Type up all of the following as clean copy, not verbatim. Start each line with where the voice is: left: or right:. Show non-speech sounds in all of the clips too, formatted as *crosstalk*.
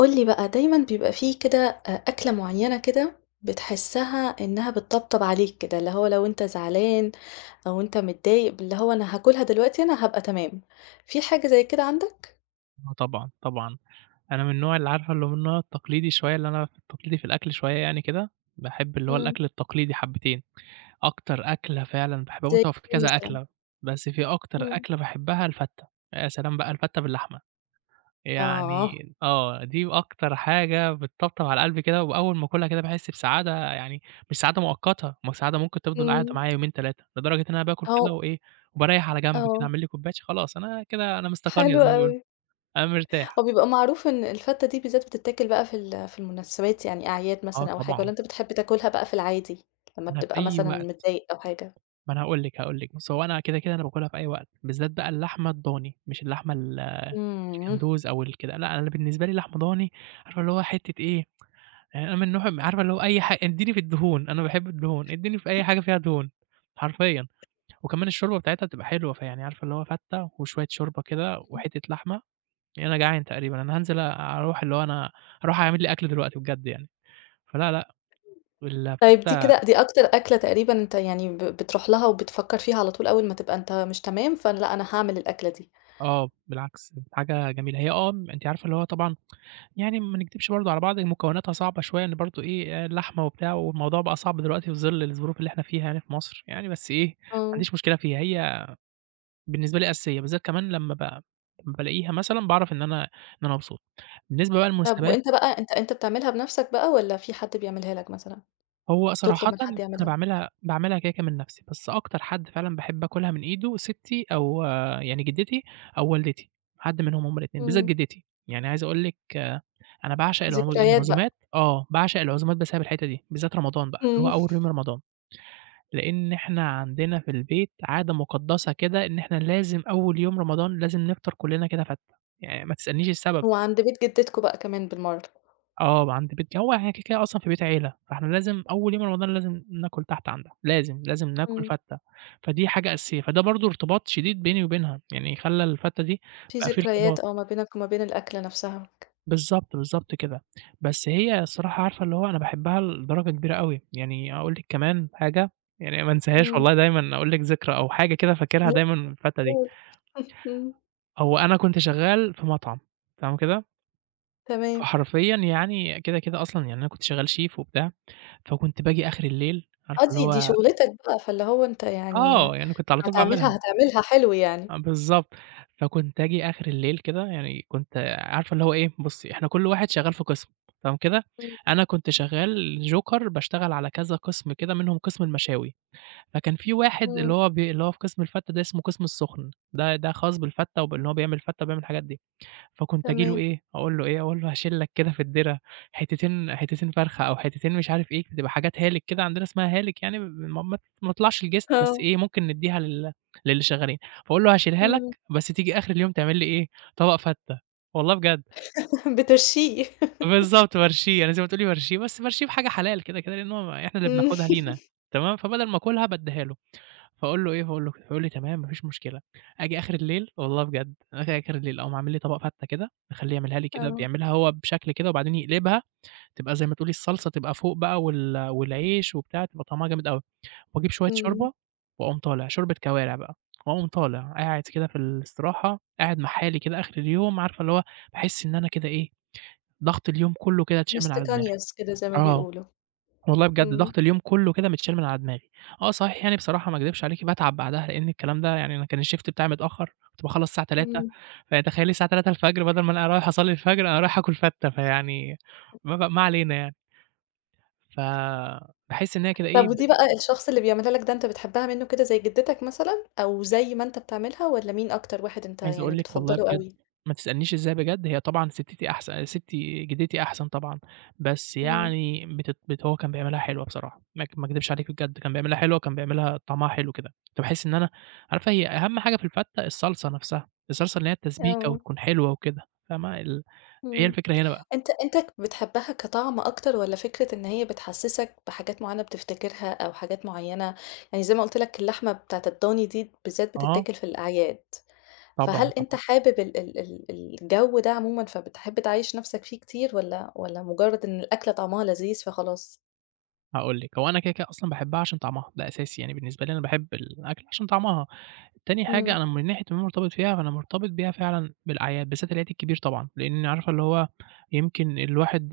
left: قُل لي بقى دايمًا بيبقى في كده أكلة معيّنة كده، بتحسّها إنها بتطبطب عليك كده، اللي هو لو أنت زعلان أو أنت متضايق، اللي هو أنا هاكلها دلوقتي أنا هابقى تمام، في حاجة زي كده عندك؟
right: آه طبعًا، طبعًا. أنا من النوع اللي عارفة اللي هو من النوع التقليدي شوية، اللي أنا التقليدي في الأكل شوية يعني كده، باحب اللي هو
left: إمم.
right: الأكل التقليدي حبّتين. أكتر أكلة فعلًا باحبها
left: زي
right: بُص، هو في
left: إيه
right: كذا
left: مثلًا؟
right: أكلة، بس في أكتر
left: إمم.
right: أكلة باحبها الفتّة. يا سلام بقى الفتّة باللحمة، يعني
left: آه.
right: آه، دي أكتر حاجة بتطبطب على القلب كده، وأول ما آكلها كده باحس بسعادة يعني مش سعادة مؤقتة، ما سعادة ممكن تفضل قاعدة
left: إمم.
right: معايا يومين، 3 لدرجة إن أنا باكل كده
left: هو.
right: وإيه، وباريّح على جنب كده،
left: آه،
right: أعمل لي كوباية خلاص أنا كده أنا مستقرية
left: حلو
right: زي ما بيقولوا،
left: أوي.
right: أنا مرتاح.
left: هو بيبقى معروف إن الفتّة دي بالذات بتتاكل بقى في المناسبات، يعني أعياد
right: آه
left: مثلًا أو حاجة،
right: طبعًا،
left: والّا أنت بتحب تاكلها بقى في العادي لمّا
right: أنا في
left: بتبقى
right: أي
left: مثلًا
right: وقت
left: متضايق أو حاجة؟
right: ما أنا هاقول لِك، بُصّي هو أنا كده، كده أنا باكلها في أي وقت، بالذات بقى اللحمة الضاني، مش اللحمة ال
left: إمم.
right: الكندوز أو الكده، لأ أنا بالنسبة لي لحمة ضاني عارفة اللي هو حتة إيه، يعني أنا من نوع عارفة اللي هو أي ادّيني في الدهون، أنا باحب الدهون، ادّيني في أي حاجة فيها دهون، حرفيًا، وكمان الشوربة بتاعتها بتبقى حلوة، فيعني عارفة اللي هو فتة وشوية شوربة كده وحتة لحمة، يعني أنا جعان تقريبًا، أنا هانزل أروح اللي هو أنا هاروح أعمل لي أكل دلوقتي بجد يعني، فلا، لأ،
left: طيب، دي
right: الفتة
left: كده دي أكتر أكلة تقريبًا أنت يعني بتروح لها وبتفكّر فيها على طول أول ما تبقى أنت مش تمام، فلأ أنا هاعمل الأكلة دي.
right: آه، بالعكس حاجة جميلة. هي آه، أنتِ عارفة اللي هو طبعًا يعني ما نكدبش برضه على بعض، مكوناتها صعبة شوية، إن برضه إيه، لحمة وبتاع، والموضوع بقى صعب دلوقتي في ظل الظروف اللي إحنا فيها يعني في مصر يعني، بس إيه، ما
left: آه.
right: عنديش مشكلة فيها، هي بالنسبة لي أساسية، بالذات كمان لمّا بالاقيها مثلًا باعرف إن أنا إن أنا مبسوط. بالنسبة بقى
left: طب،
right: للمناسبات
left: وأنت بقى أنت بتعملها بنَفْسك بقى والّا في حد بيعملها لك مثلًا؟
right: هو
left: تطلب
right: صراحةً
left: من حد
right: أنا
left: يعملها؟
right: باعملها كيكة من نَفْسي، بس أكتر حد فعلًا باحب آكلها من إيده ستّي أو يعني جدتي أو والدتي، حد منهم هُم الاتنين، بالذات
left: إمم.
right: جدتي، يعني عايز أقول لك أنا باعشق العزو
left: ذكريات بقى.
right: العزومات آه، باعشق العزومات بسبب الحتّة دي، بالذات رمضان بقى، اللي هو
left: إمم.
right: أول يوم رمضان، لإن إحنا عندنا في البيت عادة مُقدّسة كده إن إحنا لازم أول يوم رمضان لازم نفطر كُلّنا كده فتّة، يعني ما تسألنيش السبب.
left: وعند بيت جدتكم بقى كمان بالمَرّة.
right: آه، عند بيت هو إحنا كده، كده أصلًا في بيت عيلة، فإحنا لازم أول يوم رمضان لازم ناكل تحت عندها، لازم، لازم ناكل
left: إمم.
right: فتة، فدي حاجة أساسية، فده برضه ارتباط شديد بيني وبينها، يعني خلّى الفتة دي
left: في
right: بقى في ارتباط،
left: ذكريات آه ما بينك وما بين الأكلة نَفْسها.
right: بالضبط، بالضبط كده، بس هي الصراحة عارفة اللي هو أنا باحبها لدرجة كبيرة أوي، يعني أقول لِك كمان حاجة يعني ما انساهاش
left: إمم.
right: والله دايمًا أقول لِك ذكرى أو حاجة كده فاكرها دايمًا من الفتة دي،
left: إمم.
right: هو أنا كنت شغال في مطعم تمام كده،
left: تمام.
right: فحرفيًا يعني كده، كده أصلًا يعني أنا كنت شغال شيف وبتاع فكنت باجي آخر الليل عارفة
left: آه،
right: اللي
left: دي
right: هو
left: شُغلتك بقى، فاللي هو أنت يعني
right: آه، يعني كنت على طول باعملها
left: هتعملها، هتعملها حلو يعني.
right: آه، بالضبط. فكنت آجي آخر الليل كده يعني كنت عارفة اللي هو إيه، بُصّي إحنا كل واحد شغّال في قسم تمام كده،
left: إمم.
right: أنا كنت شغّال joker باشتغل على كذا قسم كده منهم قسم المشاوي، فكان في واحد اللي
left: إمم.
right: هو اللي هو في قسم الفتة ده اسمه قسم السُخن، ده خاص بالفتة وبإن هو بيعمل فتة وبيعمل الحاجات دي. فكنت آجي له
left: تمام.
right: إيه، أقول له إيه، أقول له هاشيل لك كده في الدِرَع حتتين حتتين فرخة أو حتتين مش عارف إيه، بتبقى حاجات هالِك كده عندنا اسمها هالِك يعني ما تطلعش لجسم بس
left: آه،
right: إيه، ممكن ندّيها للي شغّالين، فاقول له هاشيلها لك
left: إمم.
right: بس تيجي آخر اليوم تعمل لي إيه، طبق فتّة، والله بجد،
left: *laughs* بترشيه.
right: بالضبط بارشيه، يعني زي ما تقولي بارشيه، بس بارشيه بحاجة حلال كده، كده لإن هو إحنا اللي
left: إمم.
right: بناخدها لينا تمام، فبدل ما آكلها بادّيها له. فاقول له إيه، فاقول له كده، فيقول لي: "تمام، ما فيش مشكلة." آجي آخر الليل والله بجد، آجي آخر الليل أقوم عامل لي طبق فتة كده، أخلّيه يعملها لي كده،
left: آه.
right: بيعملها هو بشكل كده وبعدين يقلبها، تبقى زي ما تقولي الصلصة تبقى فوق بقى والعيش وبتاع، تبقى طعمها جامد أوي، وأجيب شوية
left: إمم.
right: شوربة وأقوم طالع، شوربة كوارع بقى، وأقوم طالع قاعد كده في الاستراحة، قاعد مع حالي كده آخر اليوم، عارفة اللي هو باحس إن أنا كده إيه، ضغط اليوم كله كده اتشال من على دماغي.
left: مستكانيوس *laughs* كده زي ما
right: آه.
left: بيقولوا.
right: والله بجد
left: إمم.
right: ضغط اليوم كلّه كده متشال من على دماغي. آه صحيح يعني بصراحة ما اكدبش عليكِ باتعب بعدها، لإن الكلام ده يعني أنا كان الshift بتاعي متأخّر، كنت باخلّص الساعة 15:00
left: إمم.
right: فتخيّلي الساعة 15:00 بدل ما أنا رايح أصلّي الفجر أنا رايح آكل فتّة، فيعني ما علينا يعني. فباحس إن هي كده
left: طب،
right: إيه
left: ودي بقى الشخص اللي بيعملها لك ده، أنت بتحبها منّه كده زي جدتك مثلًا أو زي ما أنت بتعملها والّا مين أكتر واحد أنت
right: عايز أقول
left: يعني
right: لِك والله
left: بتفضّله
right: بجد
left: أوي؟
right: ما تسألنيش إزاي بجد، هي طبعًا سِتّتي أحسن سِتّي جدتي أحسن طبعًا، بس
left: إمم.
right: يعني بتت بت هو كان بيعملها حلوة بصراحة، ما أكدبش عليكِ بجد، كان بيعملها حلوة، كان بيعملها طعمها حلو كده، كنت باحس إن أنا عارفة هي أهم حاجة في الفتة الصلصة نفسها، الصلصة اللي هي التسبيكة
left: آه.
right: وتكون حلوة وكده، فاهمة؟ هي
left: إمم.
right: الفكرة هنا بقى
left: أنت بتحبها كطعم أكتر، والّا فكرة إن هي بتحسّسك بحاجات معيّنة بتفتكرها أو حاجات معيّنة؟ يعني زي ما قُلت لك اللحمة بتاعة الضاني دي بالذات
right: آه،
left: بتتاكل في الأعياد.
right: طبعًا،
left: فهل أنت
right: طبعًا،
left: حابب ال ال ال ال الجو ده عمومًا، فبتحب تعيّش نَفْسك فيه كتير، والّا مجرّد إن الأكلة طعمها لذيذ فخلاص؟
right: هاقول لِك، هو أنا كده، كده أصلًا باحبها عشان طعمها، ده أساسي يعني بالنسبة لي أنا باحب الأكل عشان طعمها. تاني حاجة
left: إمم.
right: أنا من ناحية إن أنا مرتبط فيها، فأنا مرتبط بيها فعلًا بالأعياد، بالذات العيد الكبير طبعًا، لإن عارفة اللي هو يمكن الواحد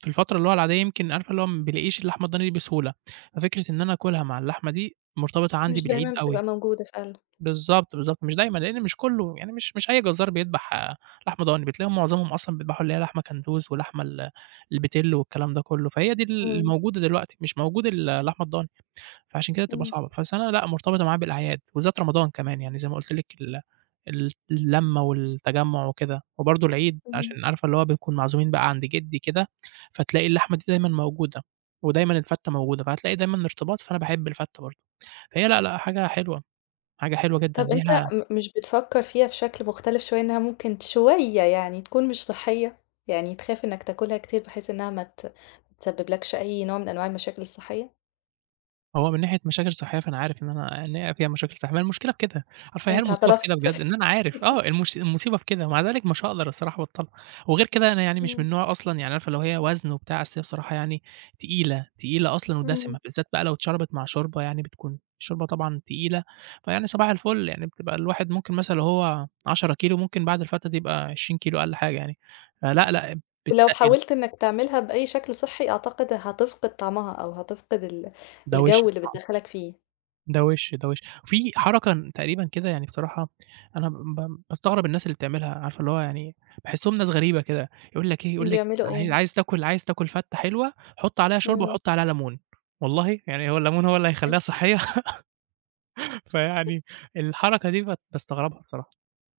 right: في الفترة اللي هو العادية يمكن عارفة اللي هو ما بيلاقيش اللحمة الضاني دي بسهولة، ففكرة إن أنا آكلها مع اللحمة دي مرتبطة عندي
left: مش
right: بالعيد
left: دايمًا
right: أوي.
left: بتبقى موجودة فعلًا.
right: بالضبط، بالضبط، مش دايمًا لإن مش كُلّه يعني مش أي جزار بيدبح لحمة ضاني، بتلاقيهم معظمهم أصلًا بيدبحوا اللي هي لحمة كندوز ولحمة البِتِلّ والكلام ده كُلّه، فهي دي اللي
left: إمم،
right: موجودة دلوقتي، مش موجود اللحمة الضاني. فعشان كده بتبقى
left: إمم،
right: صعبة، فالسنة لأ مرتبطة معاه بالأعياد، وبالذات رمضان كمان، يعني زي ما قُلت لِك ال اللمة والتجمُّع وكده، وبرضه العيد
left: إمم.
right: عشان عارفة اللي هو بنكون معزومين بقى عند جدي كده، فتلاقي اللحمة دي دايمًا موجودة، ودايمًا الفتة موجودة، فهتلاقي دايمًا ارتباط، فأنا باحب الفتة برضه، فهي لأ، لأ حاجة حلوة، حاجة حلوة جدًا،
left: طَب أنت
right: ليها
left: مش بتفكّر فيها بشكل مختلف شوية، إنها ممكن شوية يعني تكون مش صحّية؟ يعني تخاف إنّك تاكلها كتير بحيث إنّها ما تسبّبلكش أي نوع من أنواع المشاكل الصحّية؟
right: هو من ناحية مشاكل صحية فأنا عارف إن أنا إن هي فيها مشاكل صحية، ما هي المشكلة في كده، عارفة هي
left: أنت
right: المصيبة في كده
left: اعترفت.
right: بجد، إن أنا عارف آه، المصيبة في كده، ومع ذلك مش هاقدر الصراحة أبطّلها، وغير كده أنا يعني
left: *laughs*
right: مش
left: إمم،
right: من نوع أصلًا يعني عارفة اللي هو هي وزن وبتاع، أصل هي بصراحة يعني تقيلة، تقيلة أصلًا
left: إمم.
right: ودسمة، بالذات بقى لو اتشربت مع شوربة يعني بتكون الشوربة طبعًا تقيلة، فيعني صباح الفل، يعني بتبقى الواحد ممكن مثلًا لو هو 10 كيلو ممكن بعد الفترة دي يبقى 20 كيلو أقل حاجة يعني، فلأ، لأ،
left: ولو
right: بتتقِّل،
left: حاولت إنك تعملها بأي شكل صحّي، أعتقد هتفقد طعمها أو هتفقد
right: ده وِش
left: الجو اللي
right: طبعًا.
left: بتدخّلك فيه.
right: ده وِش، ده وِش. في حركة تقريبًا كده يعني بصراحة أنا باستغرب الناس اللي بتعملها، عارفة اللي هو يعني باحسّهم ناس غريبة كده، يقول لك إيه، يقول لك
left: بيعملوا
right: عايز
left: إيه؟
right: عايز تاكل عايز تاكل فتّة حلوة، حُط عليها شوربة
left: إمم.
right: وحُط عليها ليمون. والله! يعني هو الليمون هو اللي هيخلّيها صحّية؟ فيعني الحركة دي باستغربها بصراحة،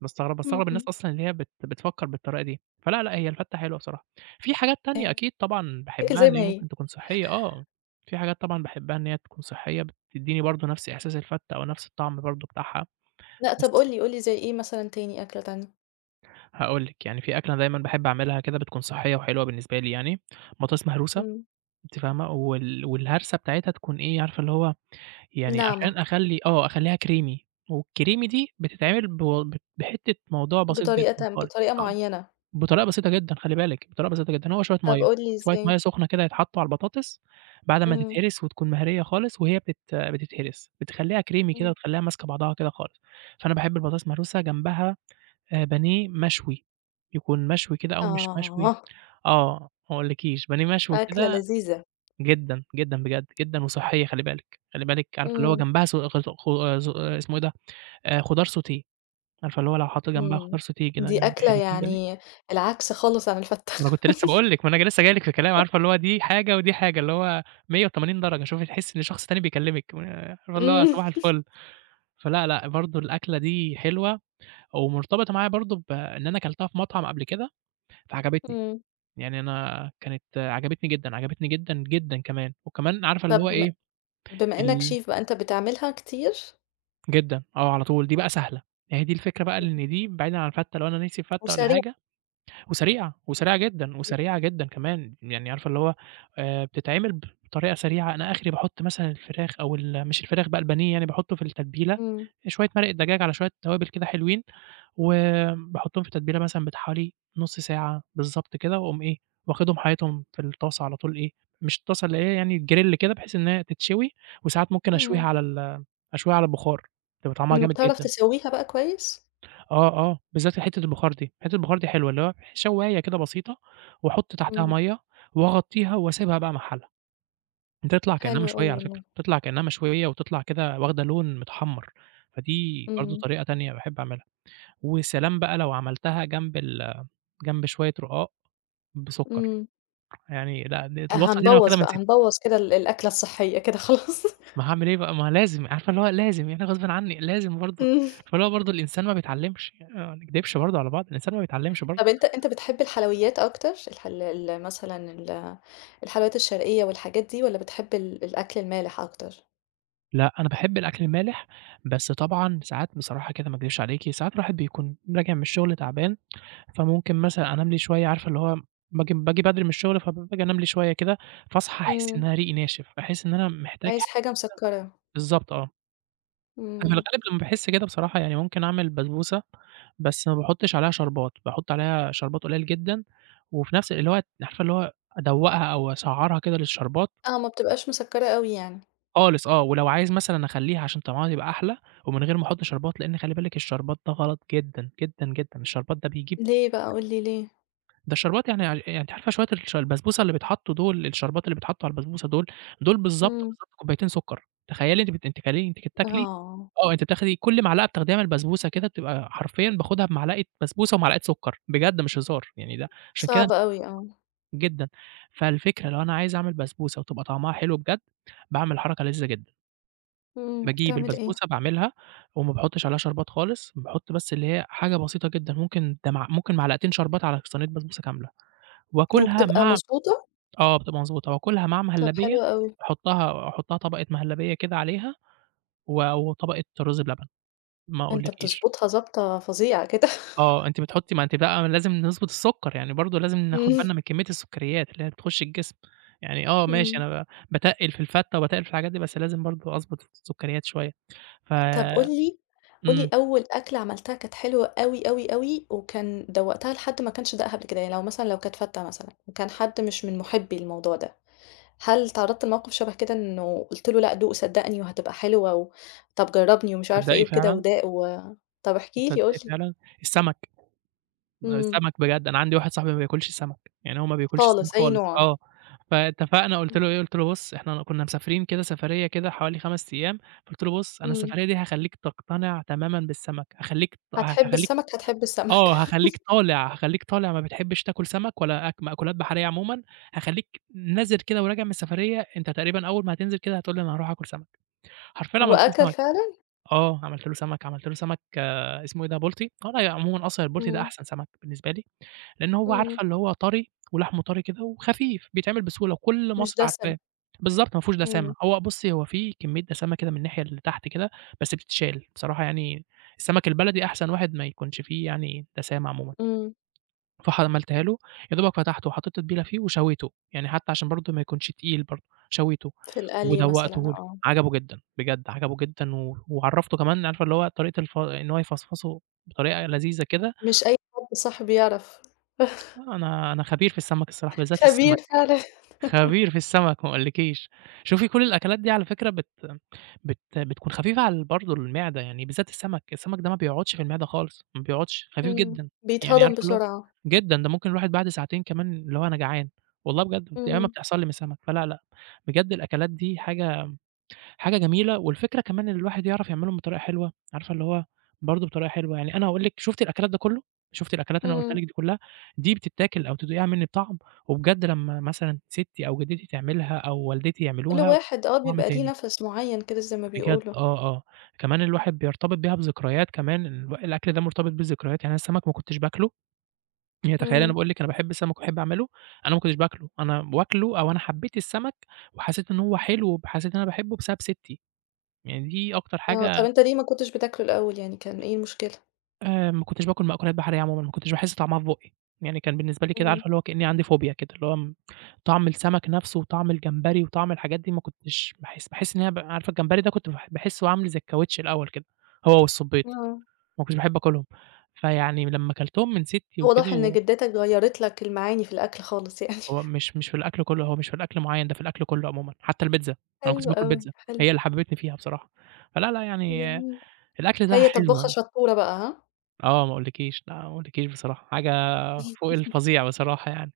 right: باستغربها، باستغرب الناس
left: إمم.
right: أصلًا اللي هي بتفكّر بالطريقة دي، فلا، لأ هي الفتة حلوة بصراحة. في حاجات تانية أكيد طبعًا
left: بتتاكل
right: باحبها
left: زي
right: إن
left: ما
right: هي
left: هي.
right: ممكن تكون صحّية آه، في حاجات طبعًا باحبها إن هي تكون صحّية بتدّيني برضه نفس إحساس الفتة أو نفس الطعم برضه بتاعها،
left: لأ، طب
right: بس
left: قُل لي، قُل لي زي إيه مثلًا، تاني أكلة تانية؟
right: هاقول لِك، يعني في أكلة دايمًا باحب أعملها كده بتكون صحّية وحلوة بالنسبة لي يعني، بطاطس مهروسة
left: إمم.
right: أنتِ فاهمة، والهرسة بتاعتها تكون إيه، عارفة اللي هو يعني
left: ناعمة،
right: عشان أخلّي آه، أخلّيها creamy والcreamy دي بتتعمل بو ب بحتّة موضوع بسيط جدًا خالص،
left: بطريقة
right: آه،
left: معيّنة.
right: بطريقة بسيطة جدًا خلّي بالِك، بطريقة بسيطة جدًا، هو شوية
left: طب
right: مَيّة،
left: قُل لي
right: شوية مَيّة
left: إزاي؟
right: سخنة كده يتحطّوا على البطاطس بعد ما
left: إمم.
right: تتهرس وتكون مهرية خالص وهي بتتهرس، بتخلّيها creamy كده
left: إمم.
right: وتخلّيها ماسكة بعضها كده خالص، فأنا باحب البطاطس مهروسة جنبها بانيه مشوي، يكون مشوي كده أو مش مشوي
left: آه،
right: آه، ما أقولكيش بانيه مشوي
left: أكلة
right: كده
left: لذيذة.
right: جدًا، جدًا بجد، جدًا وصحّية خلّي بالِك، خلّي بالِك عارفة اللي هو
left: إمم.
right: جنبها سو خ خ ز اسمه إيه ده، خضار sauté عارفة اللي هو لو حطّوا جنبها خضار
left: إمم.
right: sauté كده
left: دي
right: جنب
left: أكلة
right: حتتين بانيه
left: يعني العكس خالص عن الفتّة.
right: ما أنا كنت لسه
left: *laughs*
right: باقول لِك، ما أنا لسه جاي لِك في الكلام، عارفة اللي هو دي حاجة ودي حاجة، اللي هو 180 درجة، شوفي تحسّي إن شخص تاني بيكلّمِك، عارفة اللي هو
left: إمم.
right: صباح الفُل. فلأ، لأ برضه الأكلة دي حلوة ومرتبطة معايا برضه بإن أنا كلتها في مطعم قبل كده، فعجبتني،
left: إمم.
right: يعني أنا كانت عجبتني جدًا، عجبتني جدًا، جدًا كمان، وكمان عارفة اللي
left: طب،
right: هو إيه،
left: بما إنك
right: ال
left: شيف بقى أنت بتعملها كتير؟
right: جدًا، آه على طول، دي بقى سهلة، يعني هي دي الفكرة بقى
left: إمم.
right: إن دي بعيدًا عن الفتّة، لو أنا نِسي الفتّة والّا
left: وسريعة
right: حاجة وسريعة، وسريعة جدًا،
left: كمان.
right: وسريعة جدًا كمان، يعني عارفة اللي هو بتتعمل بطريقة سريعة، أنا آخري باحُط مثلًا الفراخ أو مش الفراخ بقى البانيه يعني باحُطّه في التتبيلة،
left: إمم.
right: شوية مرقة دجاج على شوية توابل كده حلوين، وباحُطّهم في تتبيلة مثلًا بتاع حوالي نُص ساعة بالضبط كده، وأقوم إيه واخدهم حاططهم في الطاسة على طول إيه، مش الطاسة اللي هي يعني الgrill كده بحيث إن هي تتشوي، وساعات ممكن أشويها
left: إمم.
right: على أشويها على البخار، بتبقى طعمها
left: إمم،
right: جامد
left: وبتعرف
right: جدًا.
left: تسويها بقى كويس؟
right: آه، آه، بالذات حتّة البخار دي حلوة، اللي هو شواية كده بسيطة وأحط تحتها
left: إمم،
right: مَيّة وأغطّيها وأسيبها بقى محلها، بتطلع كإنّها
left: حلو
right: مشوية
left: أوي
right: على
left: والله.
right: فكرة، بتطلع كإنّها مشوية وتطلع كده واخدة لون متحمّر، فدي برضه
left: إمم،
right: طريقة تانية باحب أعملها، وسلام بقى لو عملتها جنب شوية رقاق بسُكّر،
left: إمم.
right: يعني لأ الوصفة دي أنا واخدها
left: هنبوّظ
right: من
left: بقى،
right: ستّي،
left: هنبوّظ كده الأكلة الصحية كده *laughs* خلاص.
right: ما هاعمل إيه بقى، ما لازم، عارفة اللي هو لازم، يعني غصبٍ عنّي لازم برضه،
left: إمم.
right: فاللي هو برضه الإنسان ما بيتعلّمش، ما نكدبش برضه على بعض، الإنسان ما بيتعلّمش برضه.
left: طب، أنت بتحب الحلويات أكتر؟ الحل ال مثلًا الحلويات الشرقية والحاجات دي، والّا بتحب الأكل المالح أكتر؟
right: لأ، أنا باحب الأكل المالح، بس طبعًا ساعات بصراحة كده ما اكدبش عليكِ، ساعات الواحد بيكون راجع من الشغل تعبان، فممكن مثلًا أنام لي شوية عارفة اللي هو باجي بدري من الشغل، فباجي أنام لي شوية كده، فاصحى أحس إن
left: إمم،
right: أنا ريقي ناشف، أحس إن أنا محتاج
left: عايز حاجة مسكّرة.
right: بالضبط آه، أنا في
left: إمم.
right: الغالب لمّا باحس كده بصراحة يعني ممكن أعمل بسبوسة، بس ما باحطش عليها شربات، باحط عليها شربات قليل جدًا، وفي نفس اللي هو عارفة اللي هو أدوّقها أو أسعّرها كده للشربات
left: آه، ما بتبقاش مسكّرة أوي يعني.
right: خالص آه، ولو عايز مثلًا أخلّيها عشان طعمها يبقى أحلى ومن غير ما أحط شربات، لإن خلّي بالِك الشربات ده غلط جدًا، جدًا، جدًا، الشربات ده بيجيب
left: ليه بقى، قُل لي ليه؟
right: ده الشربات يعني ع يعني أنتِ عارفة شوية البسبوسة اللي بيتحطّوا دول، الشربات اللي بيتحطّوا على البسبوسة دول، دول بالضبط،
left: إمم،
right: بالضبط كوبايتين سُكّر، تخيّلي أنتِ بتاكلي
left: آه.
right: آه، أنتِ بتاخدي كل معلقة بتاخديها من البسبوسة كده بتبقى حرفيًا باخدها بمعلقة بسبوسة ومعلقة سُكّر، بجد مش هزار، يعني ده عشان كده
left: صعب أوي آه.
right: جدًا، فالفكرة لو أنا عايز أعمل بسبوسة وتبقى طعمها حلو بجد، باعمل حركة لذيذة جدًا.
left: إمم،
right: باجيب
left: بتعمل إيه؟
right: البسبوسة باعملها وما باحطّش عليها شربات خالص، باحط بس اللي هي حاجة بسيطة جدًا، ممكن ده مع ممكن معلقتين شربات على صينية بسبوسة كاملة، وآكلها
left: وبتبقى
right: مع
left: مضبوطة؟
right: آه، بتبقى مضبوطة، وآكلها مع
left: طَب،
right: مهلبية،
left: حلو أوي.
right: أحطّها طبقة مهلبية كده عليها وطبقة رز بلبن، ما
left: أنت
right: أقولكيش.
left: بتضبطها ضبطة فظيعة كده. *laughs*
right: آه، أنتِ بتحطّي ما أنتِ بقى لازم نضبط السُكّر، يعني برضه لازم ناخد
left: إمم،
right: بالنا من كمية السُكّريات اللي هي بتخش الجسم، يعني آه ماشي
left: إمم.
right: أنا ب باتقِّل في الفتّة وباتقِّل في الحاجات دي، بس لازم برضه أضبط السُكّريات شوية. ف
left: طَب قُل لي، قُل لي
right: إمم،
left: أول أكلة عملتها كانت حلوة أوي، أوي، أوي، وكان دوّقتها لحد ما كانش داقها قبل كده، يعني لو مثلًا لو كانت فتة مثلًا وكان حد مش من مُحبّي الموضوع ده، هل اتعرّضت لموقف شبه كده إنه قُلت له لأ دوق صدّقني وهتبقى حلوة، و طَب جرّبني ومش عارفة
right: تصدّقي
left: إيه وكده
right: فعلًا
left: وداق و طَب احكِ لي قُل
right: تصدّقي
left: لي.
right: فعلًا؟ السمك،
left: إمم،
right: السمك بجد أنا عندي واحد صاحبي ما بياكلش سمك، يعني هو ما بياكلش سمك
left: خالص أي
right: خالص
left: نوع.
right: آه، فاتفقنا قُلت
left: إمم،
right: له إيه، قُلت له: "بُص إحنا كنا مسافرين كده سفرية كده حوالي 5 أيام." قُلت له: "بُص أنا
left: إمم.
right: السفرية دي هاخلّيك تقتنع تمامًا بالسمك،
left: هتحب
right: هاخلّيك
left: السمك، هتحب السمك.
right: آه،
left: *laughs*
right: هاخلّيك طالع، هاخلّيك طالع ما بتحبش تاكل سمك ولا مأكولات بحرية عمومًا، هاخلّيك نازل كده وراجع من السفرية أنت تقريبًا أول ما هتنزل كده هتقول لي أنا هاروح آكل سمك." حرفيًا عملت له
left: وأكل
right: سمك.
left: فعلًا؟
right: آه، عملت له سمك، عملت له سمك اسمه إيه ده، بلطي، أنا عمومًا أصلًا البلطي ده
left: إمم،
right: أحسن سمك بالنسبة لي، لأن هو
left: إمم،
right: عارفة اللي هو طري ولحمه طري كده وخفيف، بيتعمل بسهولة وكل
left: مش
right: مصر
left: دسم.
right: عارفاه، بالضبط ما فيهوش دسامة،
left: إمم،
right: هو بُصّي هو في كمية دسامة كده من الناحية اللي تحت كده، بس بتتشال، بصراحة يعني السمك البلدي أحسن واحد ما يكونش فيه يعني دسامة عمومًا.
left: إمم،
right: عملتها له، يا دوبك فتحته وحطيت تتبيلة فيه وشويته، يعني حتى عشان برضه ما يكونش تقيل برضه، شويته
left: في القلي مثلًا
right: ودوّقته له،
left: آه.
right: عجبه جدًا، بجد عجبه جدًا وعرّفته كمان عارفة اللي هو طريقة إن هو يفصفصه بطريقة لذيذة كده،
left: مش أي حد صح بيعرف. *laughs*
right: أنا خبير في السمك الصراحة، بالذات
left: خبير
right: السمك.
left: فعلًا.
right: خبير في السمك ما أقولكيش. شوفي كل الأكلات دي على فكرة بت بت بتكون خفيفة على ال برضه المعدة، يعني بالذات السمك، السمك ده ما بيقعدش في المعدة خالص، ما بيقعدش، خفيف
left: إمم،
right: جدًا، يعني
left: بيتهضم
right: عارفة اللي هو
left: بسرعة.
right: جدًا، ده ممكن الواحد بعد ساعتين كمان اللي هو أنا جعان، والله بجد ياما
left: إمم،
right: بتحصل لي من السمك، فلا، لأ، بجد الأكلات دي حاجة جميلة، والفكرة كمان إن الواحد يعرف يعملهم بطريقة حلوة، عارفة اللي هو برضه بطريقة حلوة، يعني أنا هاقول لِك شُفتِ الأكلات ده كُلّه، شُفتِ الأكلات اللي أنا قُلتها
left: إمم،
right: لِك دي كُلّها، دي بتتاكل أو تدوقيها منّي بطعم، وبجد لمّا مثلًا ستّي أو جدتي تعملها أو والدتي
left: كل
right: يعملوها
left: واحد آه،
right: طعم
left: بيبقى ليه
right: تاني،
left: نَفَس معيّن كده زي ما
right: بجد
left: بيقولوا.
right: آه، آه، كمان الواحد بيرتبط بيها بذكريات كمان، الأكل ده مرتبط بيه بذكريات، يعني أنا السمك ما كنتش باكله، يعني تخيّلي أنا
left: إمم،
right: باقول لِك أنا باحب السمك وباحب أعمله، أنا ما كنتش باكله، أنا باكله أو أنا حبيت السمك وحسيت إن هو حلو حسيت إن أنا باحبه بسبب ستّي. يعني دي أكتر
left: آه، طَب
right: حاجة
left: أنت ليه ما كنتش بتاكله الأول، يعني كان إيه المشكلة؟
right: ما كنتش باكل مأكولات بحرية عمومًا، ما كنتش باحس طعمها في بُقّي، يعني كان بالنسبة لي كده
left: إمم،
right: عارفة اللي هو كإني عندي فوبيا كده، اللي هو م طعم السمك نفسه وطعم الجمبري وطعم الحاجات دي ما كنتش باحس إن هي عارفة الجمبري ده كنت باحسه عامل زي الكاوتش الأول كده، هو والصبيط،
left: آه،
right: ما كنتش باحب آكلهم، فيعني لمّا كلتهم من سِتّي
left: هو واضح
right: وكده
left: إن
right: و
left: جدتك غيّرت لك المعاني في الأكل خالص يعني.
right: هو مش
left: *laughs*
right: مش في الأكل كله، هو مش في الأكل معيّن، ده في الأكل كله عمومًا، حتى البيتزا، أنا ما كنتش
left: حلو
right: باكل
left: أوي،
right: بيتزا،
left: حلو،
right: هي اللي حببتني فيها بصراحة، فلا، لا يعني آه،
left: جميل.
right: الأكل ده
left: هي طبّاخة
right: حلو.
left: شطورة بقى، ها؟
right: آه، ما أقولكيش، لأ ما أقولكيش بصراحة، حاجة فوق الفظيع بصراحة يعني.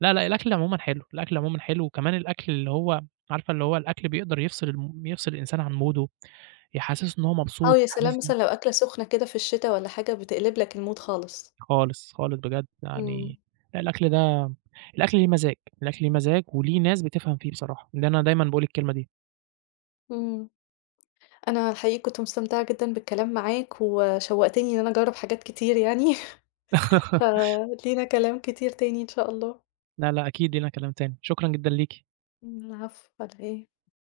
right: لا، لأ، الأكل عمومًا حلو، الأكل عمومًا حلو، وكمان الأكل اللي هو عارفة اللي هو الأكل بيقدر يفصل يفصل الإنسان عن موده، يحسسه إن هو
left: آه،
right: مبسوط،
left: يا سلام،
right: يحسسه
left: مثلًا لو أكلة سخنة كده في الشتا والّا حاجة بتقلب لك المود خالص.
right: خالص، خالص بجد
left: إمم،
right: يعني لأ الأكل ده الأكل ليه مزاج، الأكل ليه مزاج وليه ناس بتفهم فيه بصراحة، ده أنا دايمًا باقول الكلمة دي.
left: إمم. أنا الحقيقي كنت مستمتعة جدًا بالكلام معاك، وشوّقتني إن أنا أجرّب حاجات كتير يعني، *laughs*
right: *laughs*
left: فلينا كلام كتير تاني إن شاء الله.
right: لا، لأ، أكيد لينا كلام تاني، شكرًا جدًا ليكِ.
left: إمم، العفو، على إيه؟